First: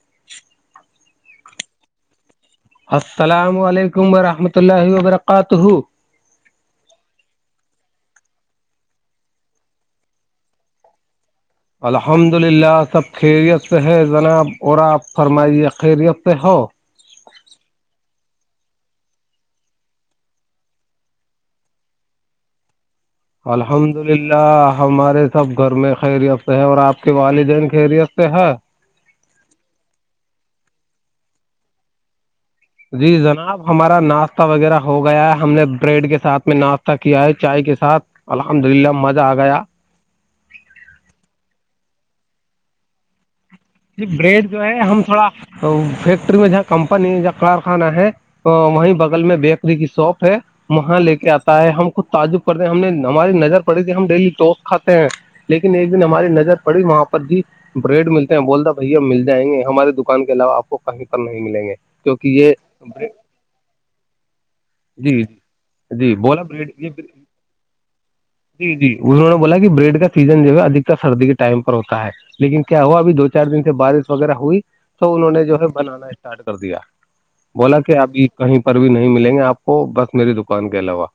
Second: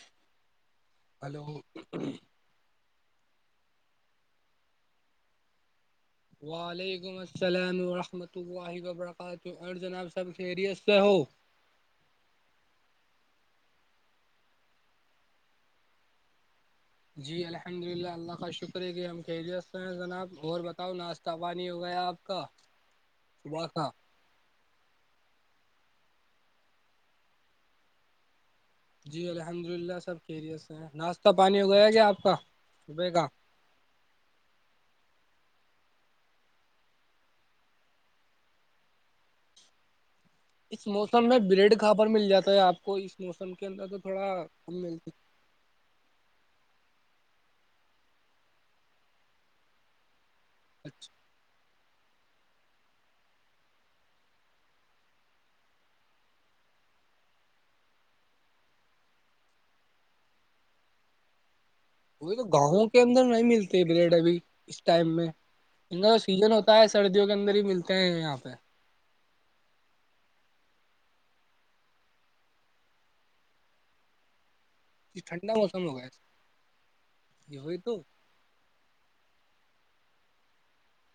[inaudible] hello السلام علیکم ورحمۃ اللہ وبرکاتہ وعلیکم السلام ورحمۃ اللہ وبرکاتہ اور جناب سب خیریت سے ہو الحمد للہ سب خیریت سے ہے جناب اور آپ فرمائیے خیریت سے ہو جی الحمد للہ اللہ کا شکر ہے کہ ہم خیریت سے ہیں جناب اور بتاؤ ناش تبا نہیں ہو گیا آپ کا صبح کا الحمد للہ الحمدلہ ہمارے سب گھر میں خیریت سے ہے اور آپ کے والدین خیریت سے ہے جی الحمد للہ سب کییریت سے ہیں ناشتہ پانی ہو گیا کیا آپ کا جی صبح کا جناب ہمارا ناشتہ وغیرہ ہو گیا ہے ہم نے بریڈ کے ساتھ میں ناشتہ کیا ہے چائے کے ساتھ الحمد للہ مزہ آ گیا اس موسم میں بریڈ کہاں پر مل جاتا ہے آپ کو اس موسم کے اندر تو تھوڑا کم ملتی تو فیکٹری میں جہاں کمپنی جہاں کارخانہ ہے وہیں بغل میں بیکری کی شاپ ہے وہاں اچھا لے کے آتا ہے ہم خود تعجب کرتے ہیں ہم نے ہماری نظر پڑی تھی ہم ڈیلی وس کھاتے ہیں [inaudible] لیکن ایک دن ہماری نظر پڑی وہاں پر بھی بریڈ ملتی بولتا بھیا مل جائیں گے ہمارے دکان کے علاوہ آپ کو کہیں پر نہیں ملیں گے کیونکہ وہی تو یہ گاؤوں کے اندر نہیں ملتے بریڈ ابھی اس ٹائم جی میں ان کا جی تو بولا سیزن بریڈ ہوتا ہے یہ سردیوں کے اندر ہی ملتے ہیں یہاں پہ جی جی انہوں نے بولا کہ بریڈ کا سیزن جو ہے ادکتر سردی کے ٹائم پر ہوتا ہے لیکن کیا ہوا ابھی دو چار دن سے بارش وغیرہ ہوئی تو انہوں نے ٹھنڈا جو ہے موسم ہو بنانا گیا اسٹارٹ کر دیا یہ وہی بولا تو کہ ابھی کہیں پر بھی نہیں ملیں گے آپ کو بس میری دکان کے علاوہ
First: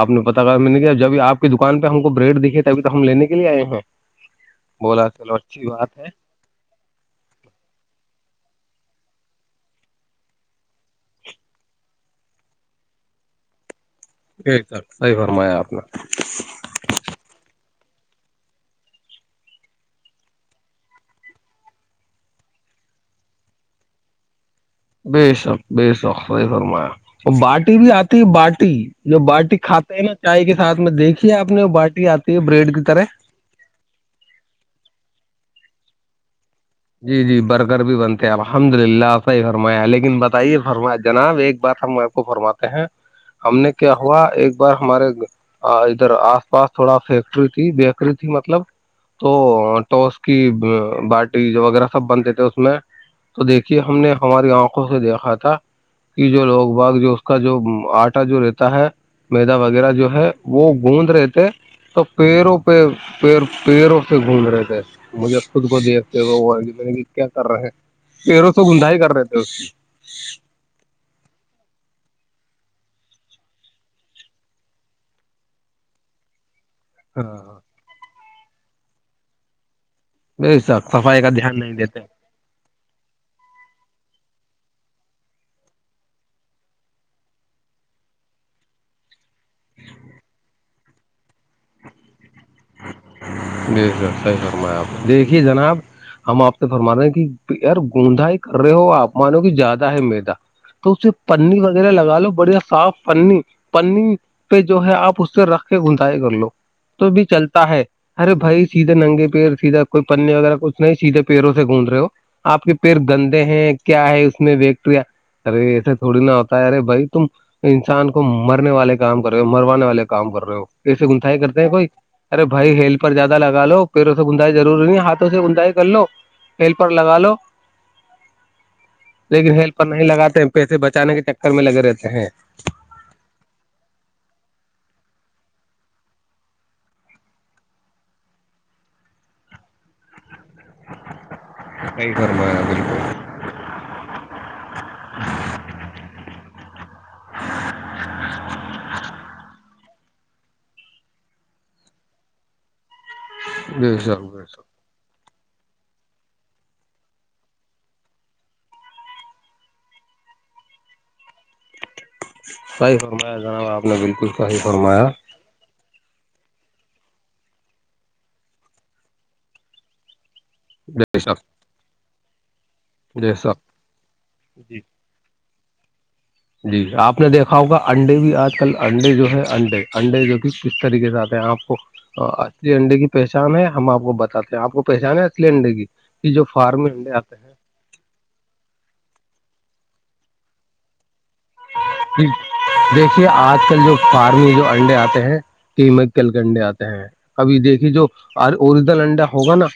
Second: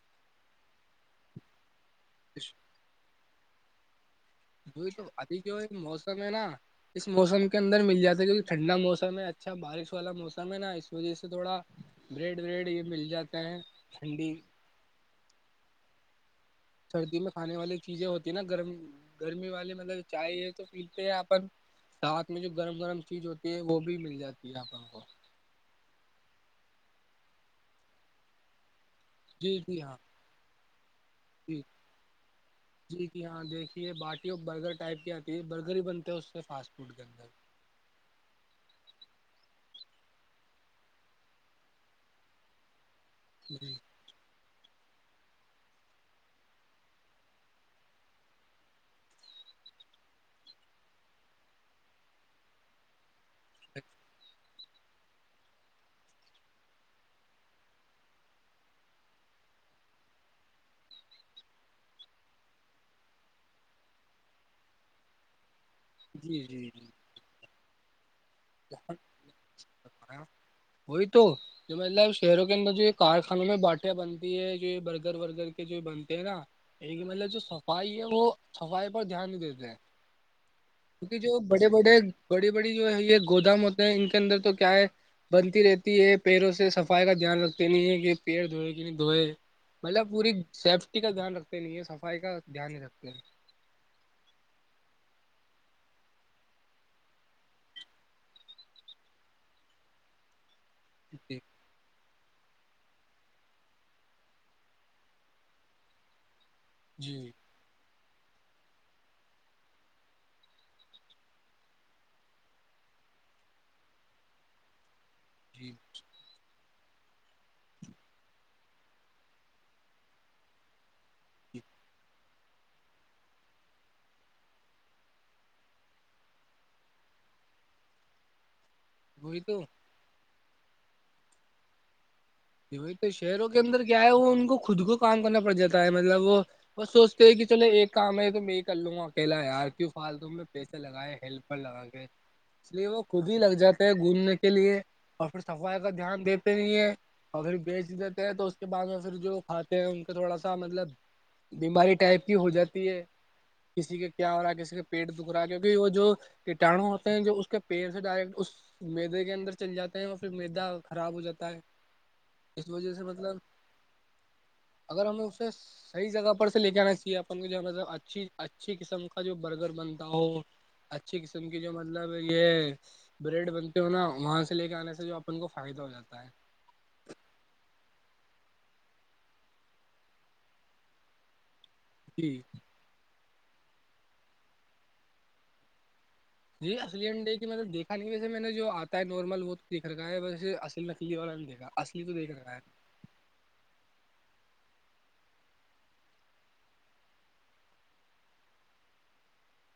آپ نے پتا کہ میں نے جب آ کی دکان پہ ہم کو بریڈ دکھے ابھی تو ہم لینے کے لیے آئے ہیں وہی تو بولا چلو ابھی جو اچھی یہ بات موسم ہے نا اس موسم کے اندر مل جاتا ہے کیونکہ ٹھنڈا موسم ہے اچھا بارش والا موسم ہے نا اس وجہ سے تھوڑا بریڈ وریڈ یہ مل جاتا ہے ٹھنڈی بے صحیح فرمایا آپ نے سردی میں کھانے والی چیزیں ہوتی ہیں نا گرم گرمی والی مطلب چائے ہے تو پیتے ہیں اپن ساتھ میں جو گرم گرم چیز ہوتی ہے وہ بھی مل جاتی ہے اپن کو بے شک بے شک صحیح فرمایا اور باٹی بھی آتی ہے باٹی جو باٹی جی جی کھاتے ہاں ہے نا چائے کے ساتھ میں دیکھی ہے آپ جی نے وہ باٹی آتی ہے بریڈ کی طرح جی جی ہاں دیکھیے باٹی وہ برگر ٹائپ کی آتی ہے برگرر ہی بنتے ہے اس سے فاسٹ فوڈ کے جی اندر جی برگر بھی بنتے الحمد للہ صحیح فرمایا لیکن بتائیے فرمایا جناب ایک بات ہم آپ کو فرما ہیں ہم نے جی کیا ہوا ایک بار ہمارے ادھر آس پاس تھوڑا فیکٹری تھی بیکری تھی مطلب تو تو اس کی با وغیرہ سب بنتے تھے اس میں تو دیکھیے ہم نے ہماری آنکھوں سے دیکھا تھا کہ جو لوگ باگ جو اس کا جو آٹا جو رہتا ہے میدا وغیرہ جو ہے وہ گوند رہے تھے تو پیروں پیر پیروں سے گونند رہے تھے مجھے خود کو دیکھ جی جی کیا کر رہے ہیں پیروں سو گنندھائی کر رہے تھے اس کی [inaudible] وہی تو جو مطلب شہروں کے اندر جو یہ کارخانوں میں باٹیاں بنتی ہے جو یہ برگر ورگر کے جو بنتے ہیں نا یہی کہ مطلب جو ہاں صفائی ہے وہ صفائی پر دھیان نہیں دیتے ہیں ب ساک کیونکہ جو بڑے بڑے بڑی بڑی جو ہے یہ گودام ہوتے ہیں ان کے اندر تو کیا ہے بنتی رہتی ہے پیڑوں سے صفائی کا دھیان رکھتے نہیں ہے کہ پیڑ دھوئے کہ نہیں دھوئے مطلب پوری سیفٹی کا دھیان رکھتے نہیں یہ صفائی کا دھیان نہیں رکھتے ہیں د سر صحیح فرم آپ دیکھیے جناب ہم آپ سے فرما رہے ہیں کہ یار گوندھائی کر رہے ہو آپمانو کہ زیادہ ہے میدا تو اسے جی پنی وغیرہ لگا لو بڑیا صاف پنی پنی پہ جو ہے آپ اس سے رکھ کے گنجائے کر لو تو بھی جی چلتے تا ہے ارے بھائی سیدھے ننگے پیڑ سیدھا کوئی پنے وغیرہ کچھ نہیں سیدھے پیڑوں سے گونند رہے ہو آپ کے پییر گندے ہیں کیا ہے اس میں بیکٹیریا ارے جی ایسے تھوڑی نا ہوتا ہے ارے بھائی تم انسان کو مرنے والے کام کر رہے ہو مروانے والے کام کر رہے ہو ایسے گندائی کرتے ہیں کوئی ارے بھائی ہیل پر زیادہ لگا لو پیروں سے گندائی ضروری نہیں ہاتھوں سے گندائی کر لو ہیلپر لگا لو وہی لیکن تو ہیلپر نہیں لگاتے ہیں پیسے بچانے کے چکر میں لگے رہتے ہیں وہی تو شہروں کے اندر کیا ہے وہ ان کو خود کو کام کرنا پڑ جاتا ہے مطلب وہ بس سوچتے ہے کہ چلو ایک کام ہے تو میں ہی کر لوں گا اکیلا یار کیوں پھال دوں میں پیسے لگائےیں ہیلپر لگائیں گے صحیح فرمایا اس لیے وہ بالکل خود بھی لگ جاتے ہے گھومنے کے لیے اور پھر صفائی کا دھیان دیتے بھی ہیں اور پھر بیچ دیتے ہیں تو اس کے بعد میں پھر جو کھاتے ہیں ان کا تھوڑا سا مطلب بیماری ٹائپ کی ہو جاتی ہے بے کسی کا شک کیا ہو بے رہا ہے شک کسی کے پیٹ دکھ رہا ہے کیونکہ وہ جو کیٹاڑو ہوتے ہیں جو اس کے پیڑ سے ڈائریکٹ میدے کے اندر چل جاتے ہیں وہ پھر میدا خراب ہو جاتا ہے اس وجہ صحیح سے فرمایا مطلب جناب آپ نے بالکل صحیح فرمایا پس صحی جگہ پر سے لے کے آنا چاہیے اپن کو جو ہے اچھی اچھی قسم کا جو برگر بنتا ہو اچھی بے شک قسم کی جو مطلب یہ بے بریڈ شک بنتے ہو نا وہاں سے لے کے جی آنے سے جو ان کو فائدہ ہو جاتا ہے جی آپ نے دیکھا ہوگا انڈے بھی آج کل انڈے جو ہے انڈے انڈے جو کہ کس طریقے سے آتے ہیں آپ کو جی اچلی انڈے کی پہچان ہے ہم آپ کو بتاتے ہیں آپ کو پہچان ہے اچلی انڈے کی کہ جو فارم انڈے آتے ہیں کھانی ویسے میں نے جو آتا ہے نارمل وہ دیکھ را ہے ویسے اصل میںکلی اور نہیں دیکھا اصلی تو دیکھ رکھا ہے دیکھیے آج کل جو فارمی جو انڈے آتے ہیں قمک کل کے انڈے آتے ہیں ابھی دیکھیے جو اورجنل انڈا ہوگا نا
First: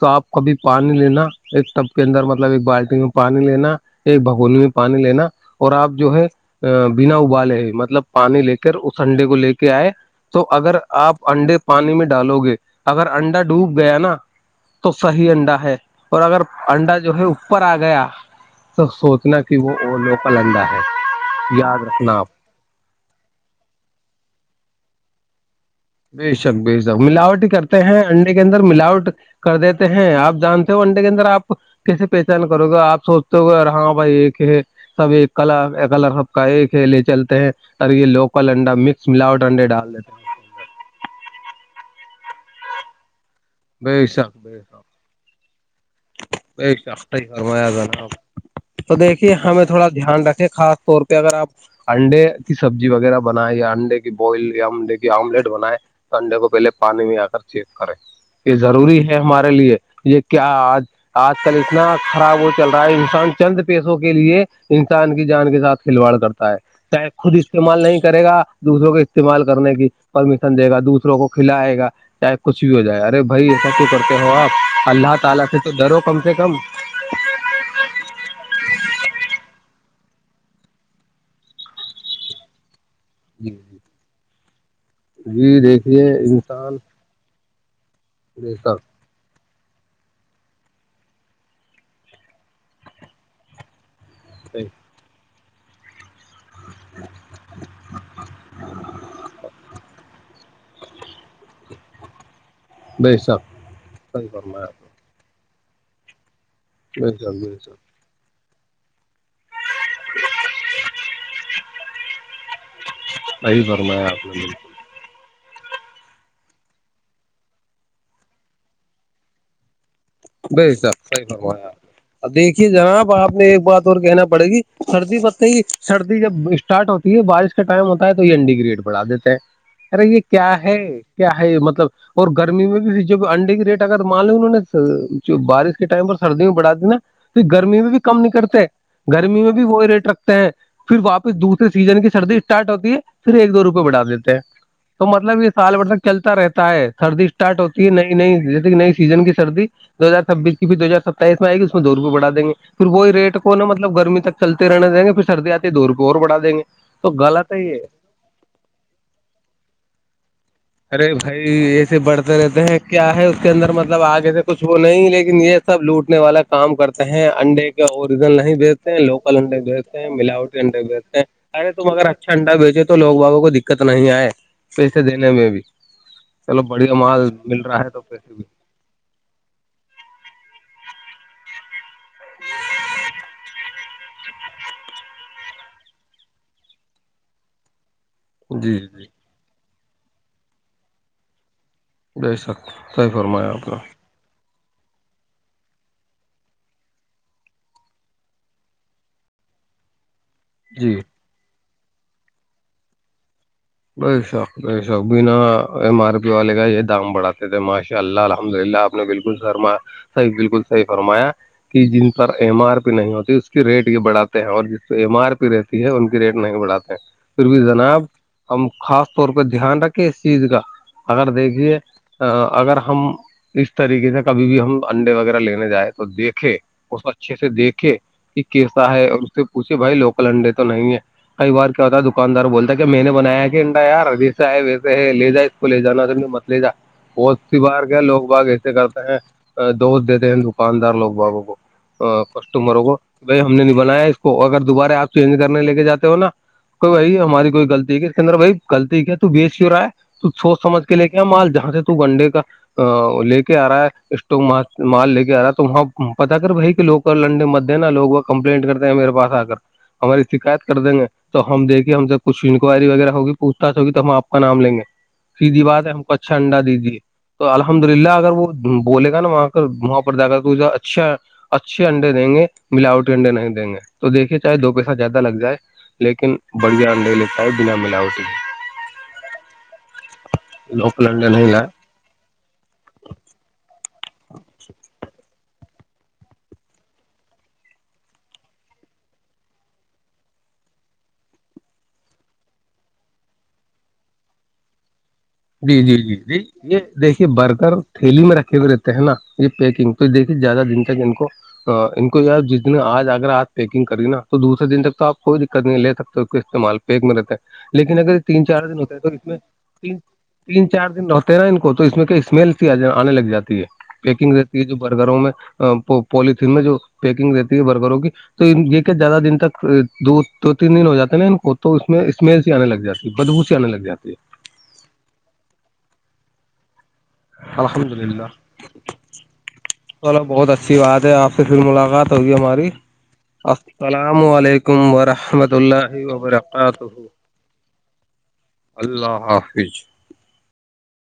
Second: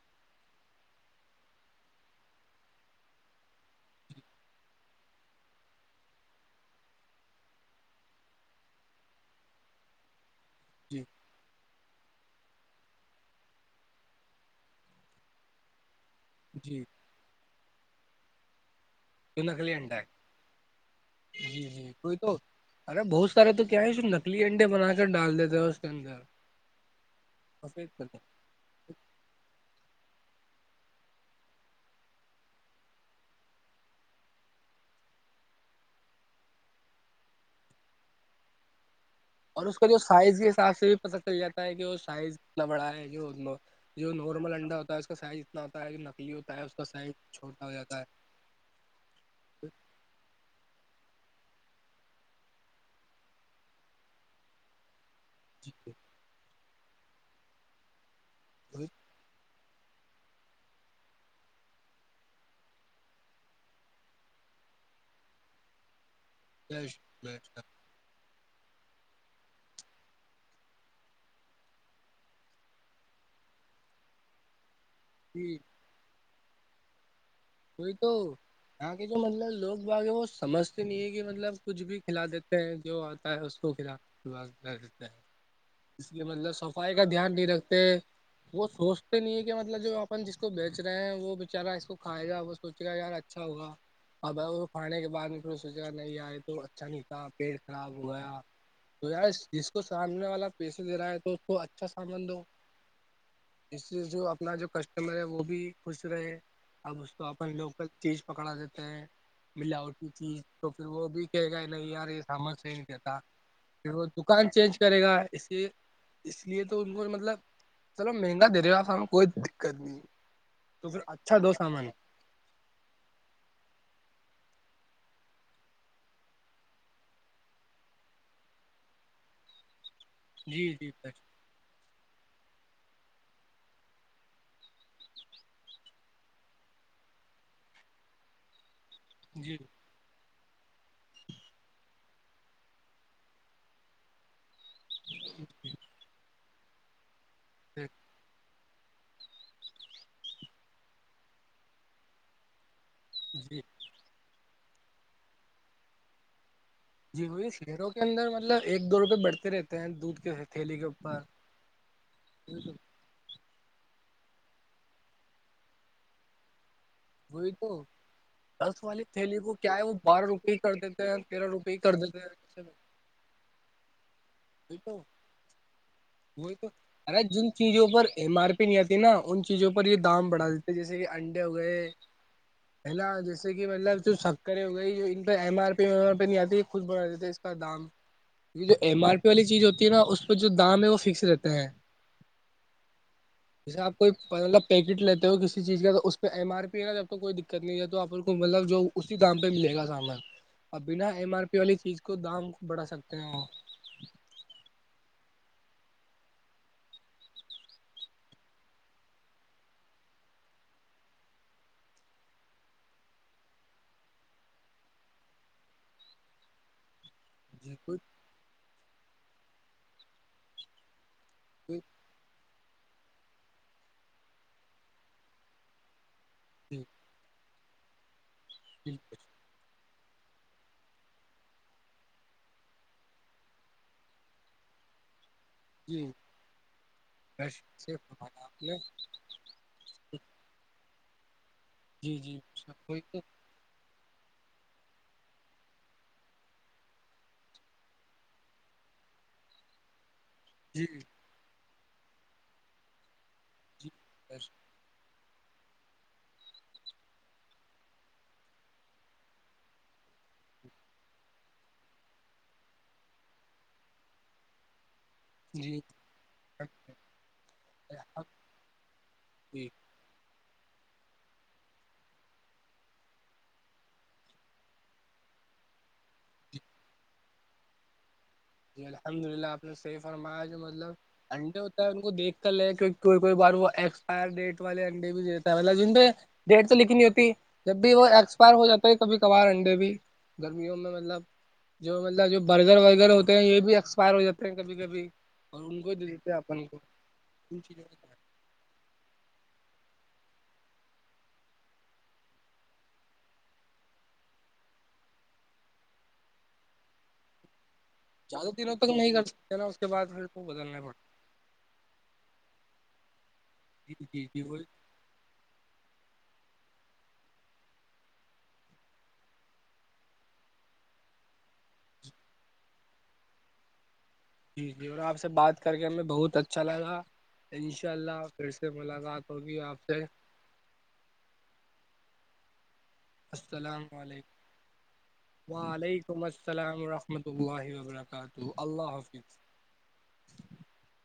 تو آپ کبھی پانی لینا ایک ٹب کے اندر مطلب ایک بالٹی میں پانی لینا ایک بھگول میں پانی لینا اور آپ جو ہے ا بنا ابالے ہے مطلب پانی لے کر اس انڈے کو لے کے آئے تو اگر جی آپ انڈے پانی میں ڈالو گے اگر انڈا ڈوب گیا نا تو صحیح انڈا ہے اور اگر جی انڈا جو ہے اوپر آ گیا توب سو اتنا جو کہ نکلی وہ انڈا وہ ہے لوکل انڈا ہے جی یاد جی رکھنا کوئی آپ تو ارے بہت سارے تو کیا ہے اس نکلی انڈے بنا کر ڈال دیتے ہیں اس کے اندر بے شک بے شک ملاوٹ ہی کرتے سفید ہیں کر انڈے کے اندر ملاوٹ کر دیتے ہیں آپ جانتے ہو انڈے کے اندر آپ کیسے پہچان کرو گا آپ سوچتے ہو گے یار ہاں بھائی یہ ہے سب ایک کلا کلر سب کا ایکلے چلتے اور یہ لوکل انڈا مک اور اس کا جو سائز کے حساب سے بھی پتہ چل جاتا ہے کہ وہ سائز کتنا بڑا ہے کہ ات ہیں بے جو شک نارمل بے انڈا شک ہوتا ہے اس کا سائز اتنا ہوتا ہے کہ نکلی ہوتا ہے بے اس کا شک سائز صحیح چھوٹا فرمایا ہو جاتا ہے جناب تو دیکھیے ہمیں تھوڑا دھیان رکھے خاص طور پہ اگر آپ انڈے کی سبزی وغیرہ بنائے یا انڈے کی بوائل یا انڈے کی آملیٹ بنائے تو انڈے کو پہے پانی میں آ کر چیک کریں یہ ضروری ہے ہمارے لیے یہ کیا آج آج کل اتنا خراب وہ چل رہا ہے انسان چند پیسوں کے لیے انسان کی جان کے ساتھ کھلواڑ کرتا ہے چاہے خود استعمال نہیں کرے گا [unintelligible] جی [unintelligible] ئی تو اگے جو منظر لوگ بھاگے وہ سمجھتے نہیں ہے کہ مطلب کچھ ہو ہے جی اس کو خف کر دیتا ہے جی دیکھ اس لیے مطلب صفائی کا دھیان نہیں رکھتے بے وہ شک سو تو نہیں ہے کہ مطلب جو اپن جس کو بیچ رہے ہیں وہ بچارا اس کو کھائے گا وہ سوچے گا یار اچھا ہوگا اب کو کھانے کے بعد میں پھر سوچا گ نہیں آئے تو اچھا نہیں تھا پیٹ خراب ہو گیا بے شک صحیح فرمایا آپ [unintelligible] [unintelligible] میرے وہ بھی خوش رہے اب نے اس بے کو شک بے اپن لوگل شک چیز پکڑا دیتے ہیں ملاوٹ کی چیز تو پھر وہ بھی کہے گا ل یار یہ سامان سے صحیح پھر وہ فرمایا آپ نے دکان چینج کرے گا اس کہ اس لیے تو ان کو مطلب چلو مہنگا دے دے گاسا کوئی دقت نہیں تو پھر اچھا دو سامان [unintelligible] دیکھیے جناب آپ نے ایک بات اور کہنا پڑے گی سردی ب ہی سردی جب اسٹارٹ ہوتی ہے بارش کا ٹائم ہوتا ہے تو یہ انین ڈی گریٹ بڑھا دیتے ہیں ارے یہ کیا جی ہے جی سر کیا مطلب اور گرمی میں بھیھر جو انڈے کے ریٹ اگر مان لیں انہ نے جو بارش کے ٹائم پر سردی میں بڑھاتی نا تو گرمی میں بھی کم نہیں کرتے گرمی میں جی بھی وہی ریٹ رکھ پھر واپس دوسرے سیزن کی سردی اسٹارٹ ہوتی ہے پھر ایک دو روپئے بڑھا دیتے ہیں [unintelligible] نہیں جیسے کہ نئی سیزن کی سردی دو ہزار چھبیس کی پھر دو ہزار ستائیس میں آ گی اس میں دو روپئے بڑا دیں گ پھر وہیٹ کو جی ن مطب گرمی تک چلتے رہنے دیں گے پھر سردی آتی دور کو اور بڑا دیں گے تو جی وہی غلط ہے یہ شہروں کے اندر مطلب ایک دو روپئے بڑھتے رہتے ہیں دودھ کے تھیلی کے ارے اوپر بھائی ایسے بڑھتے رہتے ہیں کیا ہے اس کے اندر مطلب آگے سے کچھ وہ نہیں لیکن کام کرتے ہیں وہی انڈے تو کا اوریزن نہیں دس بیچتے ہیں والی لوکل تھیلی کو انڈے کیا ہے وہ بیچتے ہیں بارہ روپئے ملاوٹی ہی کر انڈے دیتے بیچتے ہیں تیرہ ارے روپئے ہی تم کر اگر دیتے ہیں اچھا انڈا بیچے تو لوگ بابوں کو دقت نہیں آئے پیسے دینے میں بھی وہ چلو تو بڑھیا ارے مال جن مل رہا چیزوں ہے تو پر پیسے ایم آر پی پنی آتی نا ان چیزوں پر یہ دام بڑھا دیتے جیسے کہ انڈے ہو گئے پلا جیسے کہ مطلب کھڑے ہو گئی بھی جی جی پہلی چیز ہوتی ہے نا بے س صحی فرمایا جیسے آپ پیکٹ لیتے ہو کسی چیز کا اس پہ ایم ار پی ہے اسی دام پہ ملے گا سامان ا جی بنا ایم آر پی والی چیز کو دام بڑھا سکتے ہیں وہ بے شک بے شک نے بالکل فرمایا صحیح بالکل صحیح فرمایا جی ان پر ایم ار بھی نہیں ہوتے اس کے ریٹ بھی بڑھاتے ہیں اور ایم ار پی رہے ٹھیک ہے ان کی ریٹ نہیں بڑھاتے ہیں پھر بھی جی کوئی جناب ہم خاص طور پہ دھیان رکھیں اس چیز کا اگر دیکھیے جی اگر ہم اس طریقے سے کبھی بھی ہم انڈے وغیرہ لینے جائیں تو دیکھ اس اچھے سے دیکھے کہ کیسا ہے بالکل اور اسے اسھ بھائی لوکل انڈے تو نہیں ہے کئی بار کیا ہوتا ہے دکاندار بولتا ہے کہ میں نے بنایا کہ انڈا ار ردی سے ہے ویسے لے جائے کو لے جی جانا تو مت لے جا بہت سی بس بار سے کیا لوگ فرمایا باغ آپ ایسے نے کرتے ہیں دوست دیتے ہیں دکاندار لوگ بابوں کو جی جی کسٹمروں کو کوئی تو ہم نے نہیں بنایا اس کو اگر دوبارہ آپ چینج کرنے لے کے جاتے ہو نا کوئی وہی ہے ہماری کوئی غلط ھ سکندر بھائی لطی کیا تو بیچ کی ہو رہا ہے تو سوچ سمجھ جی کے لے کے مال جہاں سے تو گنڈے کا ا لے کے آ رہا ہے اسٹو مارک مال لے کے آ رہا ہے تو وہاں پتا کر بھائی کہ لوگ لنڈے مدے نا لوگ وہ کمپلینٹ کرتے ہیں میرے پاس آ کر ہماری شکایت کر دیں گے تو ہم دیکے ہم سےب کچھ وائری وغیرہ ہوگیوچھ ہوی تو ہمپ کا نام لیں گے سیدھی بات ہے ہم کو اچھا انڈا دی دیے تو الحمد للہ اگر وہ بولے گا نا جی وہاں پرد کر کو اسا اچھا اچھے انڈے دیں گے ملاوٹی انڈے نہیں دیں گے تو دیکھیے چاہے دو پیسہ زیادہ لگ جائے لیکن جی بڑھیا انڈے لیتا ہے بنا ملاوٹی جی الحمد للہ آپ سیف اور معا جو مطلب لوکل انڈے نہیں لائے اننٹے ان کو دیکھ کر لے کہ کوئی کوئی بار وہ ایکسپائر ڈیٹ والے انڈے بھی دیتا ہے مطلب جن پہ ڈیٹ تو لکھی نہیں ہوتی جب بھی وہ ایکسپائر ہو جاتا ہے کبھی کبھار انڈے بھی گرمیوں میں مطلب جو مطلب جو برزر وغیرہ ہوتا یہ بھی ایکسپائر ہو جاتے ہیں کبھی کبھی اور جی ان کو جی دے جی دیتے ہیں جی اپن کو یہ دیکھیے ان برکر چیزوں کو تھھیلی میں رکھے ہوئے نا یہ پیکنگ تو دیکھی زیادہ دن تک ان کو ان کو یار جس دن آج اگر آپ پیکنگ کری نا تو دوسرے دن تک تو آپ کوئی دقت نہیں لے سکتے اس کے استعمال پ ایک م رہتا ہے لیکن اگر یہ تین زیادہ چار دنوں دن ہوتا تک ہے تو نہیں کر اس میں سکتے نا اس کے ت بعد پھر کو تین بدلنا چار پڑتا دن رہتے نا ان کو تو اس میں اسمیل س آنے لگ جاتی ہے جی جی پیکنگ جی وہ رہتی ہے جو برگروں میں پولیتھین میں جو پیکنگ دیتی ہے برگروں کی تو یہ کہ زیادہ دن تک دو دو تین دن ہو جاتے نا ان کو تو اس میں اسمیل سی آنے لگ جاتے بدبو سے آنے لگ جاتی ہے جی جی اور آپ سے بات کر کے ہمیں بہت اچھا لگا انشاء الحمد اللہ للہ پھر سے ملاقات ہوگی آپ سے اسیف بعات ہے آپ سے پھر ملاقات ہوگی ہماری السلام علیکم ورحمۃ اللہ وعلیکم السلام وبرکاتہ ورحمۃ اللہ وبرکاتہ اللہ حافظ